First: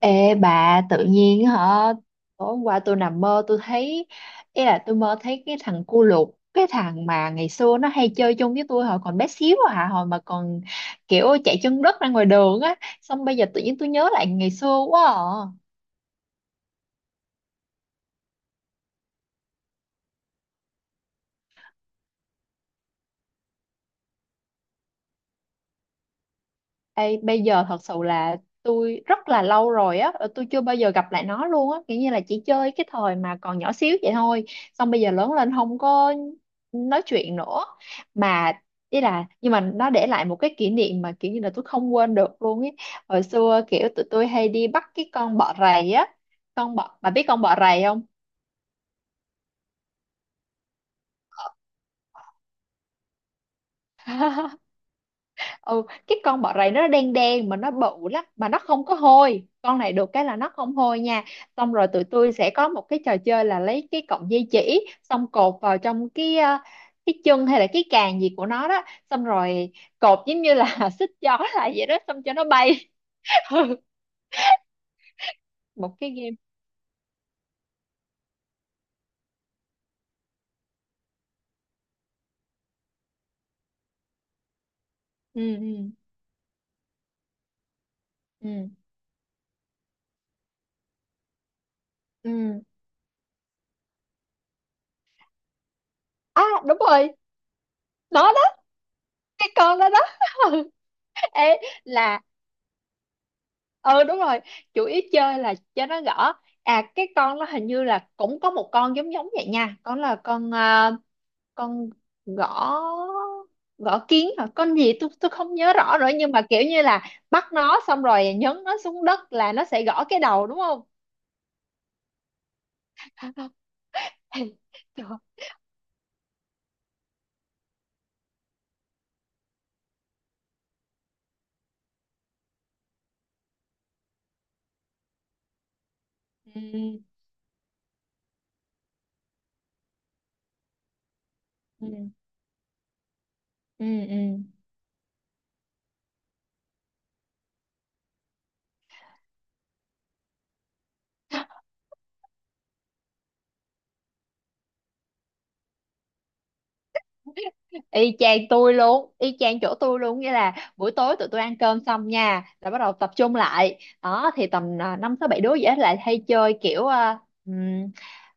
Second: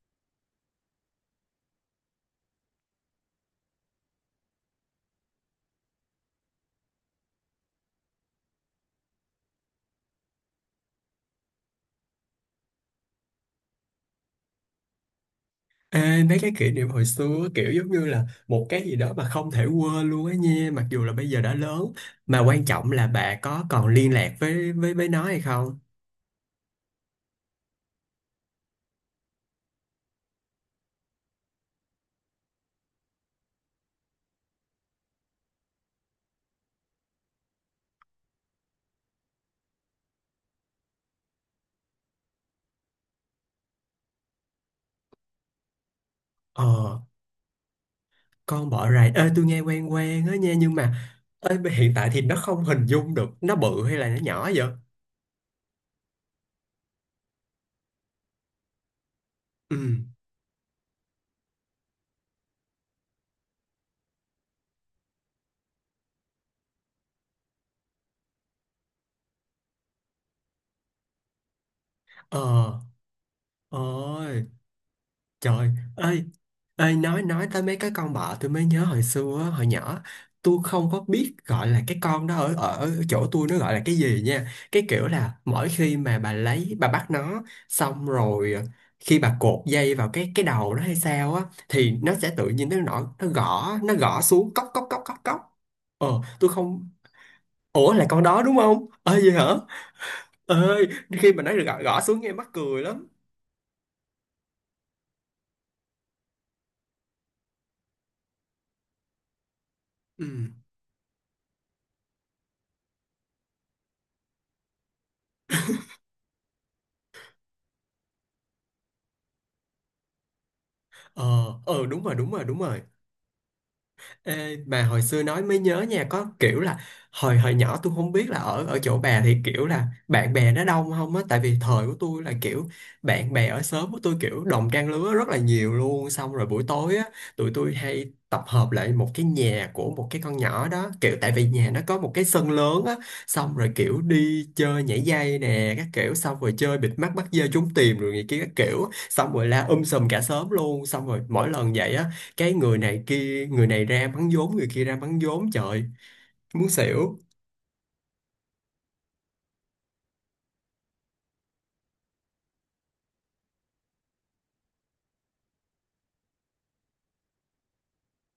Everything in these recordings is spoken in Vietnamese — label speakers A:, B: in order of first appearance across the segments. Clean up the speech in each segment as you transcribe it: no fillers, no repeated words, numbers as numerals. A: Ê bà, tự nhiên hả, tối hôm qua tôi nằm mơ tôi thấy, ý là tôi mơ thấy cái thằng cu lục, cái thằng mà ngày xưa nó hay chơi chung với tôi hồi còn bé xíu à, hồi mà còn kiểu chạy chân đất ra ngoài đường á. Xong bây giờ tự nhiên tôi nhớ lại ngày xưa quá à.
B: Ê, mấy cái kỷ niệm hồi xưa kiểu giống như là một cái gì đó mà không thể quên luôn á nha, mặc dù là bây giờ đã lớn. Mà quan trọng là bà có còn liên lạc với nó hay không?
A: Ê, bây giờ thật sự là tôi rất là lâu rồi á, tôi chưa bao giờ gặp lại nó luôn á, kiểu như là chỉ chơi cái thời mà còn nhỏ xíu vậy thôi, xong bây giờ lớn lên không có nói chuyện nữa, mà ý là nhưng mà nó để lại một cái kỷ niệm mà kiểu như là tôi không quên được luôn ấy. Hồi xưa kiểu tụi tôi hay đi bắt cái con bọ rầy á,
B: Ờ,
A: con bọ, bà biết con bọ rầy không?
B: con bỏ rày ê tôi nghe quen quen á nha, nhưng mà ê, hiện tại thì nó không hình dung được nó bự hay là nó nhỏ vậy.
A: Ừ, cái con bọ rày nó đen đen mà nó bự lắm, mà nó không có hôi,
B: Ừ.
A: con này được cái là nó không hôi nha. Xong rồi tụi tôi sẽ có một cái trò chơi là lấy cái cọng dây chỉ xong cột vào trong cái chân hay là cái càng gì của nó đó, xong rồi cột giống như là xích gió lại vậy đó, xong cho
B: Ờ.
A: nó bay. Ừ,
B: Ờ. Trời
A: một cái
B: ơi,
A: game.
B: ơi nói tới mấy cái con bọ tôi mới nhớ hồi xưa á, hồi nhỏ tôi không có biết gọi là cái con đó, ở ở chỗ tôi nó gọi là cái gì nha. Cái kiểu là
A: Ừ
B: mỗi
A: ừ
B: khi mà bà lấy bà bắt nó, xong rồi
A: ừ
B: khi bà cột dây vào cái đầu nó hay sao á, thì nó sẽ tự
A: ừ,
B: nhiên nó nổi, nó gõ, nó gõ xuống cốc cốc cốc cốc cốc. Ờ,
A: à
B: tôi
A: đúng
B: không.
A: rồi.
B: Ủa, là
A: Nó
B: con
A: đó,
B: đó đúng không? Ơi vậy hả?
A: cái con đó đó.
B: Ơi, khi mà nó
A: Ê
B: gõ, gõ xuống
A: là,
B: nghe mắc cười lắm.
A: ừ đúng rồi, chủ yếu chơi là cho nó gõ. À cái con nó hình như là cũng có một con giống giống vậy nha, con là
B: Ừ.
A: con gõ, gõ kiến hả, con gì tôi không nhớ rõ nữa, nhưng mà kiểu như là bắt nó xong rồi nhấn nó xuống đất là nó sẽ gõ cái đầu đúng không.
B: Ờ, ờ đúng rồi, đúng rồi, đúng rồi. Ê, bà hồi
A: Trời ơi.
B: xưa nói mới nhớ nha, có kiểu là hồi hồi nhỏ tôi không biết là ở ở chỗ bà thì kiểu là bạn bè nó đông không á, tại vì thời của tôi là kiểu bạn bè ở xóm của tôi kiểu đồng trang lứa rất là nhiều luôn, xong rồi
A: Ừ
B: buổi tối á, tụi tôi hay tập hợp lại một cái nhà của một cái con nhỏ đó, kiểu tại vì nhà nó có một
A: ừ
B: cái sân lớn á, xong rồi
A: ừ
B: kiểu
A: ừ.
B: đi chơi nhảy dây nè các kiểu, xong rồi chơi bịt mắt bắt dê, trốn tìm rồi này kia các kiểu, xong rồi la sùm cả xóm luôn, xong rồi mỗi lần vậy á, cái người này kia, người này ra bắn vốn, người kia ra bắn vốn, trời muốn xỉu.
A: Y chang tôi luôn, y chang chỗ tôi luôn, nghĩa là buổi tối tụi tôi ăn cơm xong nha là bắt đầu tập trung lại đó, thì tầm năm tới bảy đứa dễ lại, hay chơi kiểu ừm,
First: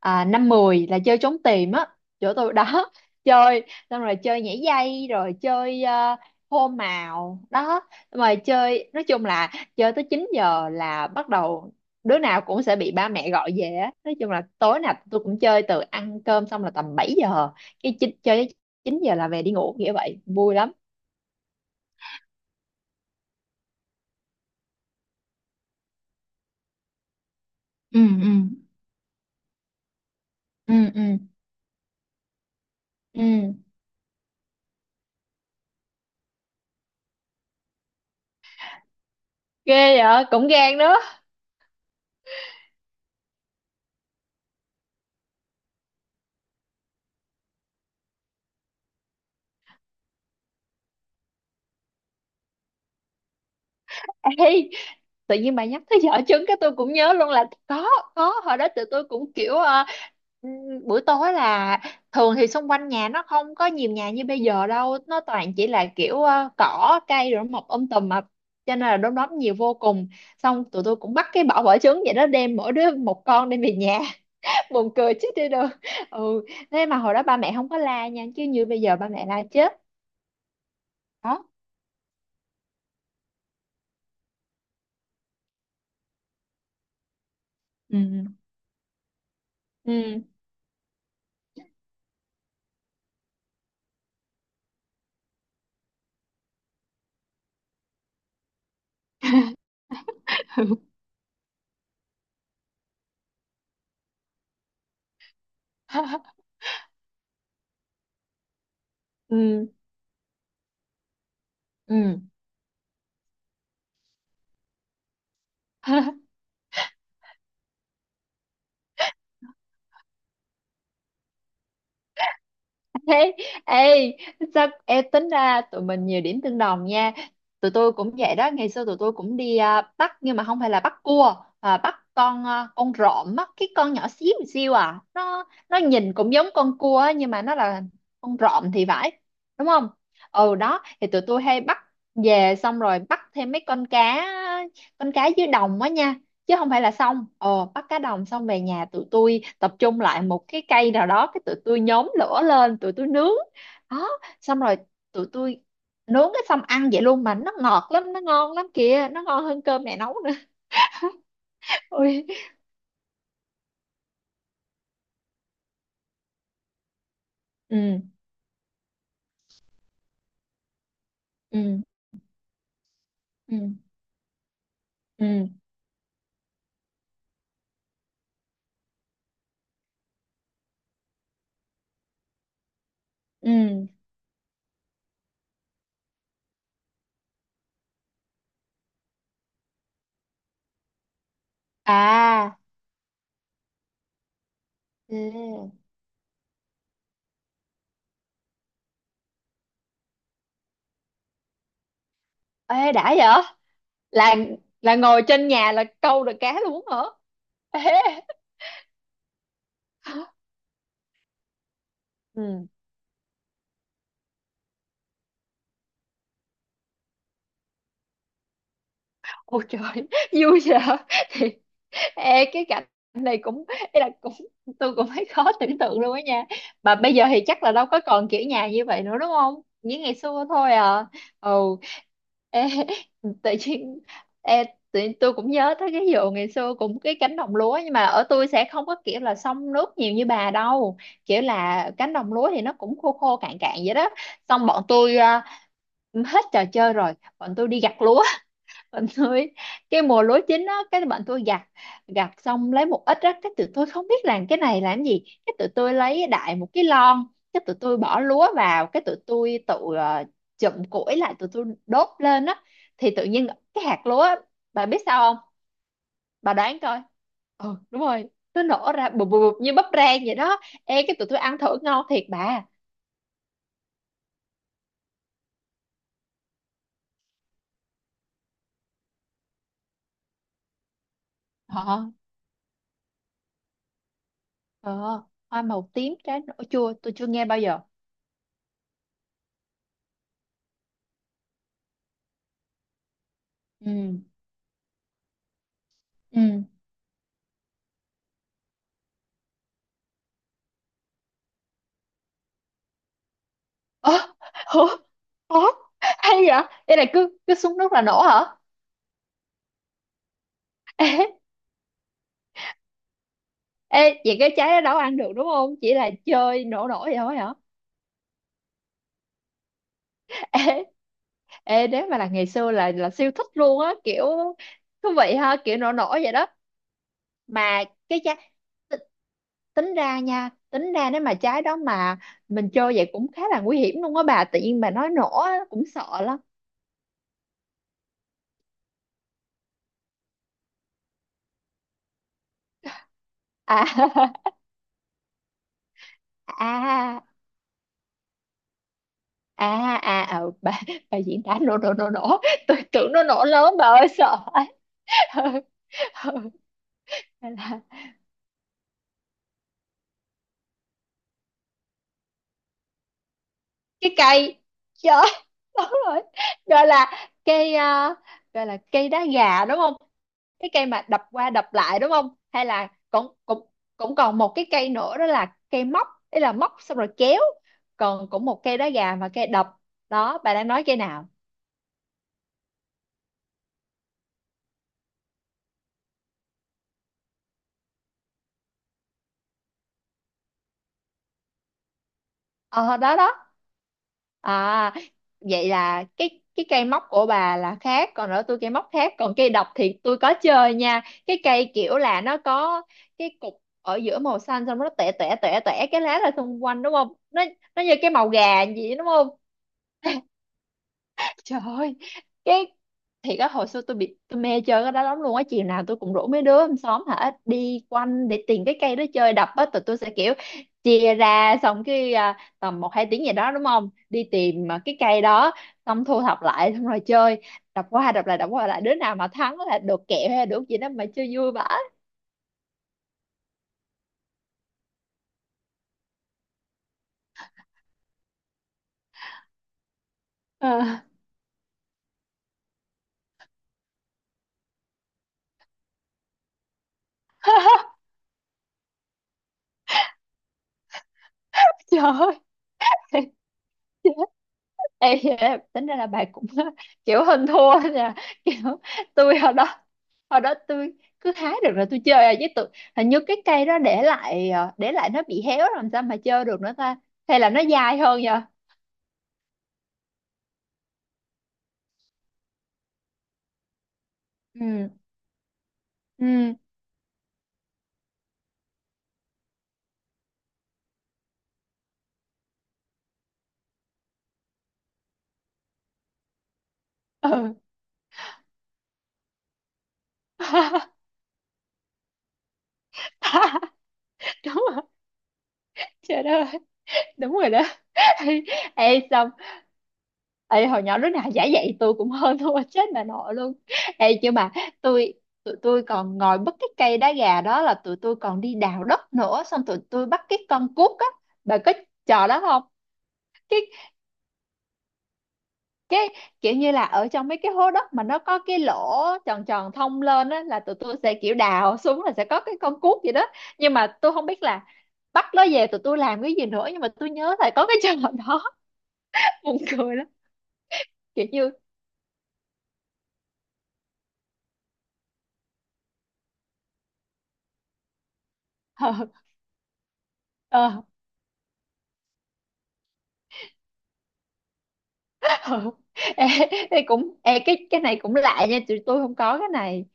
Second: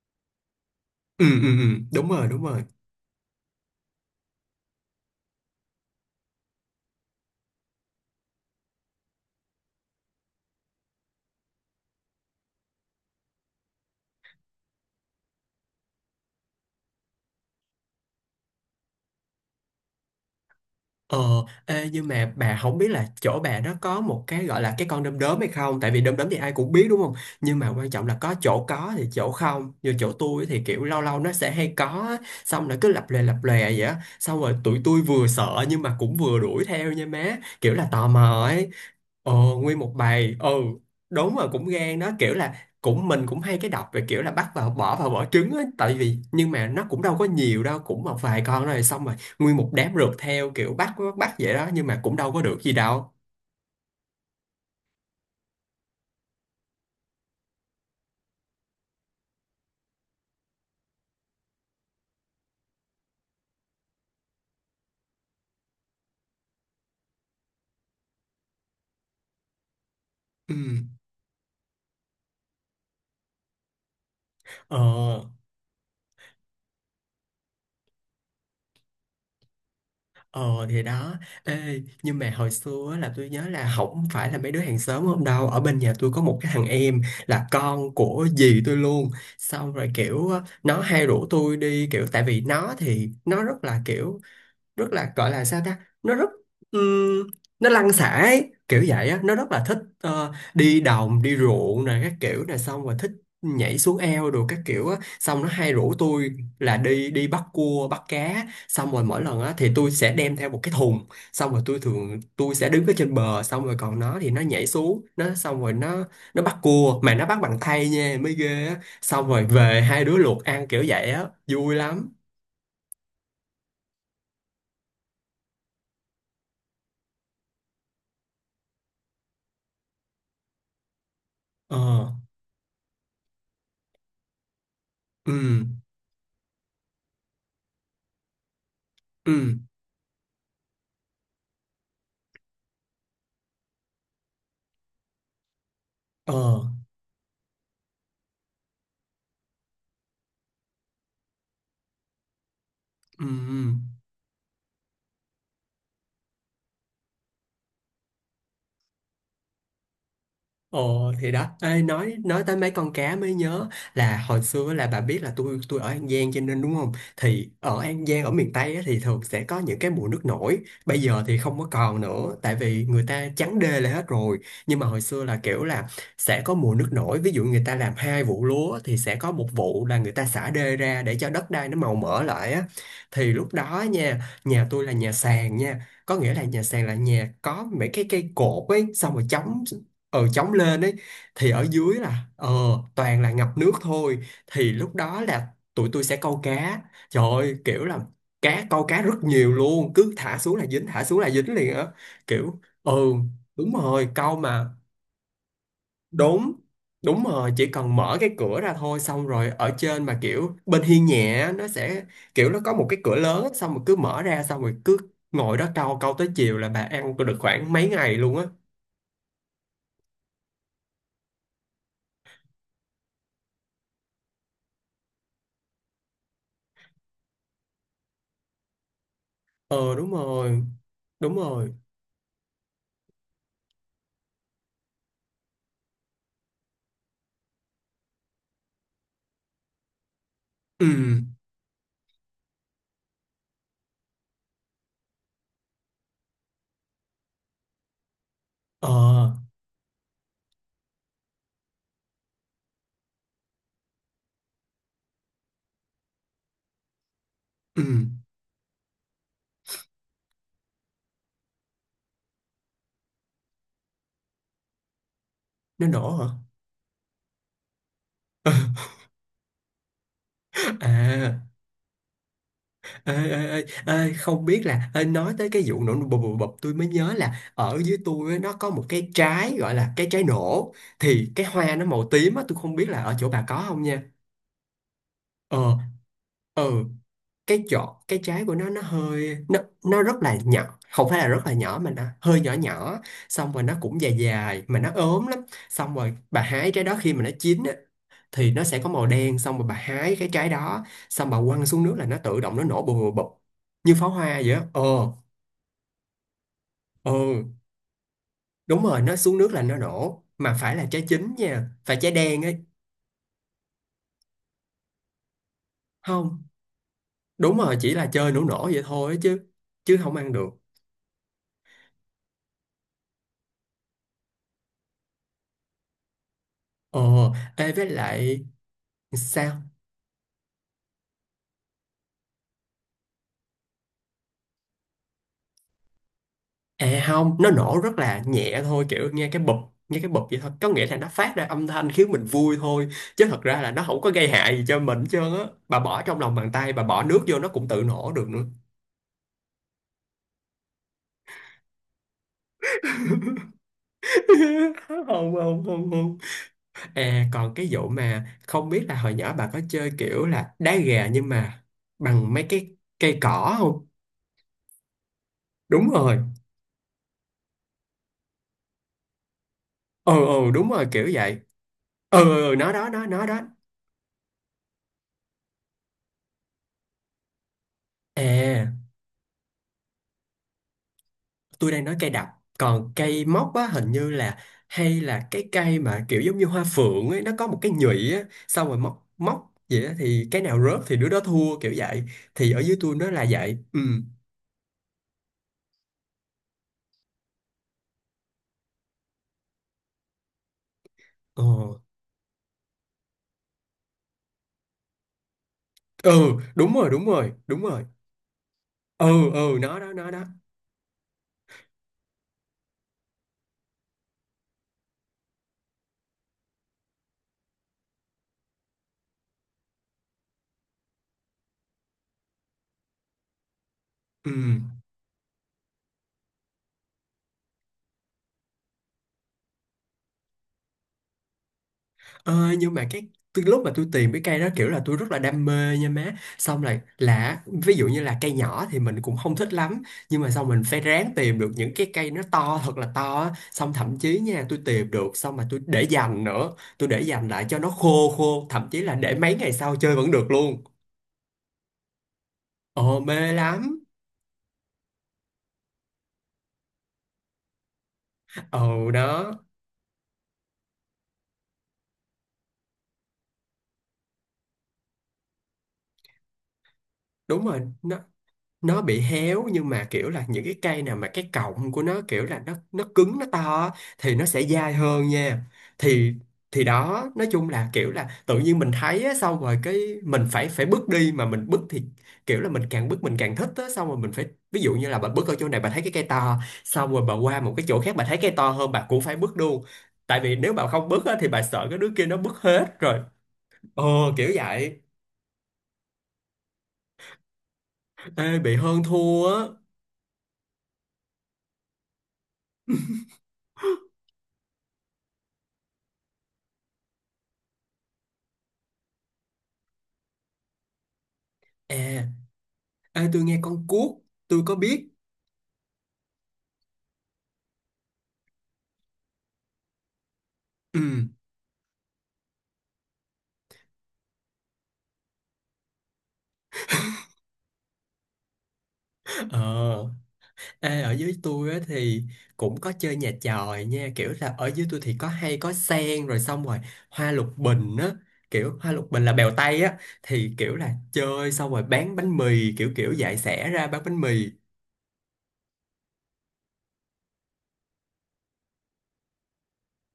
A: năm mười là chơi
B: Ừ
A: trốn
B: ừ
A: tìm
B: ừ,
A: á,
B: đúng rồi,
A: chỗ
B: đúng
A: tôi
B: rồi.
A: đó. Chơi xong rồi chơi nhảy dây, rồi chơi hô màu đó, mà chơi nói chung là chơi tới 9 giờ là bắt đầu đứa nào cũng sẽ bị ba mẹ gọi về á. Nói chung là tối nào tôi cũng chơi, từ ăn cơm xong là tầm 7 giờ, cái chín chơi tới 9 giờ là về đi ngủ, nghĩa vậy vui lắm.
B: Ờ. Ê, nhưng mà bà không biết là chỗ bà nó có một cái gọi là cái con đom đóm hay không, tại vì đom đóm thì ai cũng biết đúng không, nhưng mà quan
A: Ừ
B: trọng là
A: ừ
B: có chỗ có thì chỗ không, như chỗ tôi thì
A: ừ
B: kiểu lâu
A: ừ
B: lâu nó sẽ hay có á. Xong nó cứ lập
A: ừ.
B: lè vậy á, xong rồi tụi tôi vừa sợ nhưng mà cũng vừa đuổi theo nha má, kiểu là tò mò ấy. Ờ, nguyên một
A: Ghê vậy
B: bài.
A: cũng
B: Ừ,
A: gan đó.
B: đúng rồi, cũng gan đó, kiểu là cũng mình cũng hay cái đọc về kiểu là bắt vào, bỏ vào vỏ trứng á, tại vì nhưng mà nó cũng đâu có nhiều đâu, cũng một vài con, rồi xong rồi nguyên một đám rượt theo kiểu bắt bắt, bắt vậy đó, nhưng mà cũng đâu có được gì đâu.
A: Ê, tự nhiên bà nhắc tới giỏ trứng cái tôi cũng nhớ luôn là có hồi đó tụi tôi cũng kiểu ừm, buổi tối là thường thì xung quanh nhà nó không có nhiều nhà như bây giờ đâu, nó toàn chỉ là kiểu cỏ cây rồi mọc tùm mà, cho nên là đom đóm nhiều vô cùng.
B: Ừ.
A: Xong tụi tôi cũng bắt cái bỏ vỏ trứng vậy đó, đem mỗi đứa một con đem về nhà, buồn cười
B: Ờ.
A: chết đi được. Ừ, thế mà hồi đó ba mẹ không có la nha, chứ như bây giờ ba mẹ la chết.
B: Ờ thì đó.
A: Đó.
B: Ê nhưng mà hồi xưa á là tôi nhớ là không phải là mấy đứa hàng xóm không đâu, ở bên nhà tôi có một cái thằng em là con
A: Ừ
B: của dì tôi luôn, xong rồi
A: ừ.
B: kiểu á, nó hay rủ tôi đi, kiểu tại vì nó thì nó rất là kiểu rất là gọi là sao ta, nó rất ừm, nó lăn xả ấy, kiểu vậy á, nó rất là thích đi đồng đi ruộng nè các kiểu nè, xong rồi thích nhảy xuống eo đồ các kiểu á, xong nó hay rủ tôi là đi đi bắt cua bắt cá, xong rồi mỗi lần á
A: Ừ
B: thì tôi sẽ đem theo một cái thùng, xong rồi tôi
A: ừ.
B: thường tôi sẽ đứng ở trên bờ, xong rồi còn nó thì nó nhảy xuống nó, xong rồi nó bắt cua mà nó bắt bằng tay nha mới ghê á, xong rồi về hai đứa luộc ăn kiểu vậy á, vui lắm.
A: Thế, ê, sao ê, tính ra tụi mình nhiều điểm tương đồng nha. Tụi tôi cũng vậy đó, ngày xưa tụi tôi cũng đi bắt, nhưng mà không phải là bắt cua,
B: Ờ.
A: mà bắt con rộm á, cái con nhỏ xíu xíu à.
B: Ừ
A: Nó nhìn cũng giống con cua á, nhưng mà nó là con rộm thì phải,
B: ừ.
A: đúng không? Ừ đó, thì tụi tôi hay bắt về, xong rồi bắt thêm mấy con cá, con cá dưới đồng á nha,
B: Ờ.
A: chứ không phải là xong ờ bắt cá đồng, xong về nhà tụi tôi tập trung lại một cái cây nào đó, cái tụi tôi nhóm lửa lên tụi tôi
B: Ừ,
A: nướng.
B: ừ.
A: Đó, xong rồi tụi tôi nướng cái xong ăn vậy luôn, mà nó ngọt lắm, nó ngon lắm kìa, nó ngon hơn cơm mẹ nấu nữa.
B: Ồ thì đó. Ê, nói
A: Ôi.
B: nói tới mấy con cá mới nhớ là hồi xưa là bà biết là tôi ở An Giang cho nên đúng không, thì ở
A: Ừ
B: An Giang ở miền Tây á, thì thường sẽ có những cái mùa nước nổi. Bây giờ thì không có
A: ừ
B: còn nữa tại vì người ta trắng đê
A: ừ
B: lại hết rồi, nhưng mà hồi xưa là
A: ừ
B: kiểu là sẽ có mùa nước nổi, ví dụ người ta làm hai vụ lúa thì sẽ có một vụ là người ta xả đê ra để cho đất đai nó màu mỡ lại á, thì lúc đó
A: ừ
B: nha, nhà tôi là nhà sàn nha, có nghĩa là nhà sàn là nhà có mấy cái cây cột ấy, xong rồi chống, ờ, chống lên ấy, thì ở dưới là
A: à
B: toàn là ngập nước thôi, thì lúc đó là
A: ừ.
B: tụi tôi sẽ câu cá, trời ơi kiểu là cá, câu cá rất nhiều luôn, cứ thả xuống là dính, thả xuống là dính liền á, kiểu ừ
A: Ê đã vậy
B: đúng rồi, câu
A: là
B: mà.
A: là ngồi trên nhà là câu được
B: Đúng,
A: cá luôn hả?
B: đúng rồi, chỉ cần
A: Ê.
B: mở cái cửa ra thôi, xong rồi ở trên mà kiểu bên hiên nhẹ á, nó sẽ kiểu nó
A: Ừ.
B: có một cái cửa lớn á, xong rồi cứ mở ra, xong rồi cứ ngồi đó câu, câu tới chiều là bà ăn được khoảng mấy ngày luôn á.
A: Ôi trời. Vui vậy. Ê, cái cảnh này cũng, ý là cũng, tôi cũng thấy khó tưởng tượng luôn á nha, mà bây giờ thì chắc là đâu có còn kiểu nhà như vậy nữa đúng không,
B: Ờ
A: như
B: đúng
A: ngày xưa
B: rồi,
A: thôi à.
B: đúng
A: Ừ,
B: rồi.
A: ê, tự nhiên, ê, tự nhiên tôi cũng nhớ tới cái vụ ngày xưa cũng cái cánh đồng lúa, nhưng mà ở tôi sẽ không có kiểu là xông nước nhiều như bà
B: Ừ,
A: đâu, kiểu là cánh đồng lúa thì nó cũng khô khô cạn cạn vậy đó. Xong bọn tôi hết trò chơi rồi, bọn tôi đi gặt lúa,
B: ờ,
A: bạn tôi cái mùa lúa chín á, cái bạn tôi gặt, gặt xong lấy một ít á, cái tụi tôi không biết làm cái này làm gì, cái tụi tôi lấy đại một cái lon, cái tụi
B: ừ,
A: tôi bỏ lúa vào, cái tụi tôi tự chụm củi lại tụi tôi đốt lên á, thì tự nhiên cái hạt lúa á, bà biết sao không,
B: nó nổ hả?
A: bà đoán coi. Ừ đúng rồi, nó nổ ra bụp bụp bụp như bắp rang vậy đó. Ê cái tụi tôi
B: À,
A: ăn thử ngon thiệt bà.
B: ê, ê, ê, ê, không biết là ê, nói tới cái vụ nổ bập bập bập tôi mới nhớ là ở dưới tôi á, nó có một cái trái gọi là cái trái nổ, thì cái hoa nó
A: Ờ
B: màu tím á, tôi không biết là ở chỗ bà có không nha.
A: ờ. Hoa
B: Ờ,
A: màu tím trái nổi
B: ừ,
A: chua tôi chưa nghe bao
B: cái
A: giờ.
B: chỗ cái trái của nó hơi nó rất là nhỏ, không phải là rất là nhỏ mà nó hơi nhỏ nhỏ, xong rồi nó
A: Ừ
B: cũng dài dài mà nó ốm lắm, xong rồi
A: ừ.
B: bà hái trái đó khi mà nó chín á, thì nó sẽ có màu đen, xong rồi bà hái cái trái đó, xong bà quăng xuống nước là nó tự động nó nổ bụp bụp bụp, như pháo
A: Ơ,
B: hoa vậy á. Ờ.
A: ủa? Ủa? Hay vậy, đây là
B: Ờ
A: cứ cứ xuống nước là nổ hả?
B: đúng rồi, nó xuống nước là nó nổ, mà phải là trái
A: Ê,
B: chín nha, phải trái đen ấy.
A: ê vậy cái trái đó đâu ăn được đúng không, chỉ là
B: Không,
A: chơi nổ nổ vậy thôi hả?
B: đúng rồi, chỉ là chơi nổ nổ vậy thôi chứ, chứ không ăn được.
A: Ê, ê nếu mà là ngày xưa là siêu thích luôn á, kiểu thú vị ha, kiểu nổ nổ vậy đó.
B: Ờ. Ê
A: Mà
B: với
A: cái trái
B: lại,
A: t-
B: sao?
A: tính ra nha, tính ra nếu mà trái đó mà mình chơi vậy cũng khá là nguy hiểm luôn á bà, tự nhiên bà nói nổ á, cũng sợ lắm.
B: À không, nó nổ rất là nhẹ thôi, kiểu nghe cái bụp vậy thôi. Có nghĩa là nó phát ra âm thanh khiến mình vui thôi. Chứ thật ra là nó
A: À.
B: không có gây hại gì cho mình hết trơn á. Bà bỏ trong lòng bàn tay, bà bỏ nước
A: À
B: vô nó cũng tự nổ được nữa.
A: à à ờ, bà diễn tả nổ nổ nổ nổ, tôi tưởng nó nổ lớn bà ơi sợ.
B: Không,
A: Ừ,
B: không, không, không.
A: ừ.
B: À,
A: Gọi
B: còn cái
A: là
B: vụ mà không biết là hồi nhỏ bà có chơi kiểu là đá gà nhưng mà bằng mấy cái cây cỏ không?
A: cái cây, trời
B: Đúng
A: đúng
B: rồi.
A: rồi, gọi là cây à, gọi là cây đá gà đúng không,
B: Ừ, ừ, đúng
A: cái
B: rồi,
A: cây mà
B: kiểu
A: đập
B: vậy.
A: qua đập lại đúng
B: Ừ,
A: không,
B: ừ, ừ,
A: hay
B: nó
A: là
B: đó, nó
A: cũng,
B: đó.
A: cũng cũng còn một cái cây nữa đó là cây móc, ý là móc xong rồi kéo, còn cũng một
B: À,
A: cây đá gà và cây đập, đó bà đang nói cây nào?
B: tôi đang nói cây đập, còn cây móc á hình như là, hay là cái cây mà kiểu giống như hoa phượng ấy, nó có một cái nhụy á, xong rồi móc móc vậy á, thì cái nào rớt thì đứa đó thua kiểu vậy, thì ở dưới tôi
A: Ờ
B: nó
A: đó
B: là
A: đó.
B: vậy. Ừ.
A: À vậy là cái cây móc của bà là khác, còn ở tôi cây móc khác, còn cây độc thì tôi có chơi nha, cái
B: Ồ.
A: cây kiểu là nó có cái cục ở giữa màu xanh, xong nó tẻ tẻ tẻ tẻ cái lá ra
B: Ừ
A: xung
B: đúng
A: quanh
B: rồi,
A: đúng
B: đúng
A: không,
B: rồi,
A: nó
B: đúng
A: nó
B: rồi.
A: như cái màu gà gì đúng không?
B: Ừ. Ừ, nó đó, nó đó.
A: Trời ơi, cái, thiệt á hồi xưa tôi bị tôi mê chơi cái đó lắm luôn á, chiều nào tôi cũng rủ mấy đứa trong xóm hả đi quanh để tìm cái cây đó chơi đập á, tụi tôi sẽ kiểu chia ra xong cái tầm một hai tiếng gì đó đúng không? Đi
B: Ừ.
A: tìm cái cây đó, xong thu thập lại xong rồi chơi, đập qua đập lại đập qua lại, đứa nào mà thắng là được kẹo hay là được gì đó, mà chơi vui vãi.
B: Ờ, nhưng mà cái từ lúc mà tôi tìm cái cây đó kiểu là tôi rất là đam mê nha má, xong là ví dụ như là cây nhỏ thì mình cũng không thích lắm, nhưng mà xong mình phải
A: À,
B: ráng tìm được những cái cây nó to thật là to á. Xong thậm chí nha, tôi tìm được xong mà tôi để dành nữa, tôi để dành lại cho nó khô khô, thậm chí là để mấy ngày sau chơi vẫn được luôn.
A: trời ơi.
B: Ồ mê lắm.
A: Ê, tính ra là bà cũng kiểu hơn thua nha, kiểu
B: Ồ đó.
A: tôi hồi đó, hồi đó tôi cứ hái được rồi tôi chơi à, chứ tôi hình như cái cây đó để lại để lại nó bị héo rồi làm sao mà chơi được nữa ta, hay
B: Đúng
A: là
B: rồi,
A: nó
B: nó
A: dai hơn nhờ.
B: nó bị héo, nhưng mà kiểu là những cái cây nào mà cái cọng của nó kiểu là nó cứng nó to á, thì nó sẽ dai
A: Ừ
B: hơn nha. thì
A: ừ
B: thì đó, nói chung là kiểu là tự nhiên mình thấy á, xong rồi cái mình phải phải bước đi, mà mình bước thì kiểu là mình càng bước mình càng thích á, xong rồi mình phải, ví dụ như là bà bước ở chỗ này bà thấy cái cây to, xong rồi bà qua một
A: ừ.
B: cái chỗ khác bà thấy cây to hơn bà cũng phải bước luôn, tại vì nếu bà không bước á, thì bà sợ cái đứa kia nó bước hết rồi. Ờ kiểu
A: Đúng
B: vậy.
A: rồi, trời đất ơi, đúng rồi đó.
B: Ê, bị hơn
A: Ê,
B: thua
A: xong
B: á.
A: ê hồi nhỏ lúc nào giả dạy tôi cũng hơn thua, chết bà nội luôn. Ê chứ mà tôi, tụi tôi còn ngồi bắt cái cây đá gà đó là tụi tôi còn đi đào đất nữa, xong tụi tôi bắt cái con cuốc á, bà có trò đó không?
B: À. Ê, tôi nghe
A: cái
B: con cuốc, tôi có biết.
A: cái kiểu như là ở trong mấy cái hố đất mà nó có cái lỗ tròn tròn thông lên á, là tụi
B: Ừ.
A: tôi sẽ kiểu đào xuống là sẽ có cái con cuốc gì đó, nhưng mà tôi không biết là bắt nó về tụi tôi làm cái gì nữa, nhưng mà tôi nhớ là có cái trò đó. Buồn
B: Ờ,
A: cười lắm.
B: ê, ở dưới
A: Kiểu
B: tôi
A: như,
B: á, thì cũng có chơi nhà chòi nha. Kiểu là ở dưới tôi thì có hay có sen rồi xong rồi hoa lục bình á. Kiểu hoa lục bình là bèo tay á. Thì kiểu
A: ờ,
B: là chơi xong rồi bán bánh mì kiểu kiểu dạy xẻ ra bán bánh mì.
A: ừ. Ê, ê, cũng ê, cái này cũng lạ nha, tụi tôi không có cái này,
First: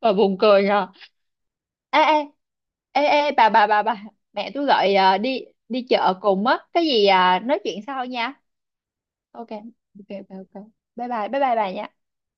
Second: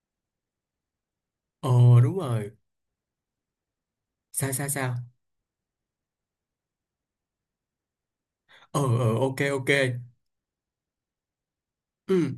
A: và buồn cười nhờ.
B: Ờ
A: Ê
B: đúng
A: ê,
B: rồi.
A: ê bà, mẹ
B: Sao
A: tôi
B: sao
A: gọi
B: sao?
A: đi đi chợ cùng á cái gì à, nói chuyện sau nha.
B: Ờ ờ, ok
A: Ok
B: ok.
A: ok ok ok, bye bye bà nha.
B: Ừ.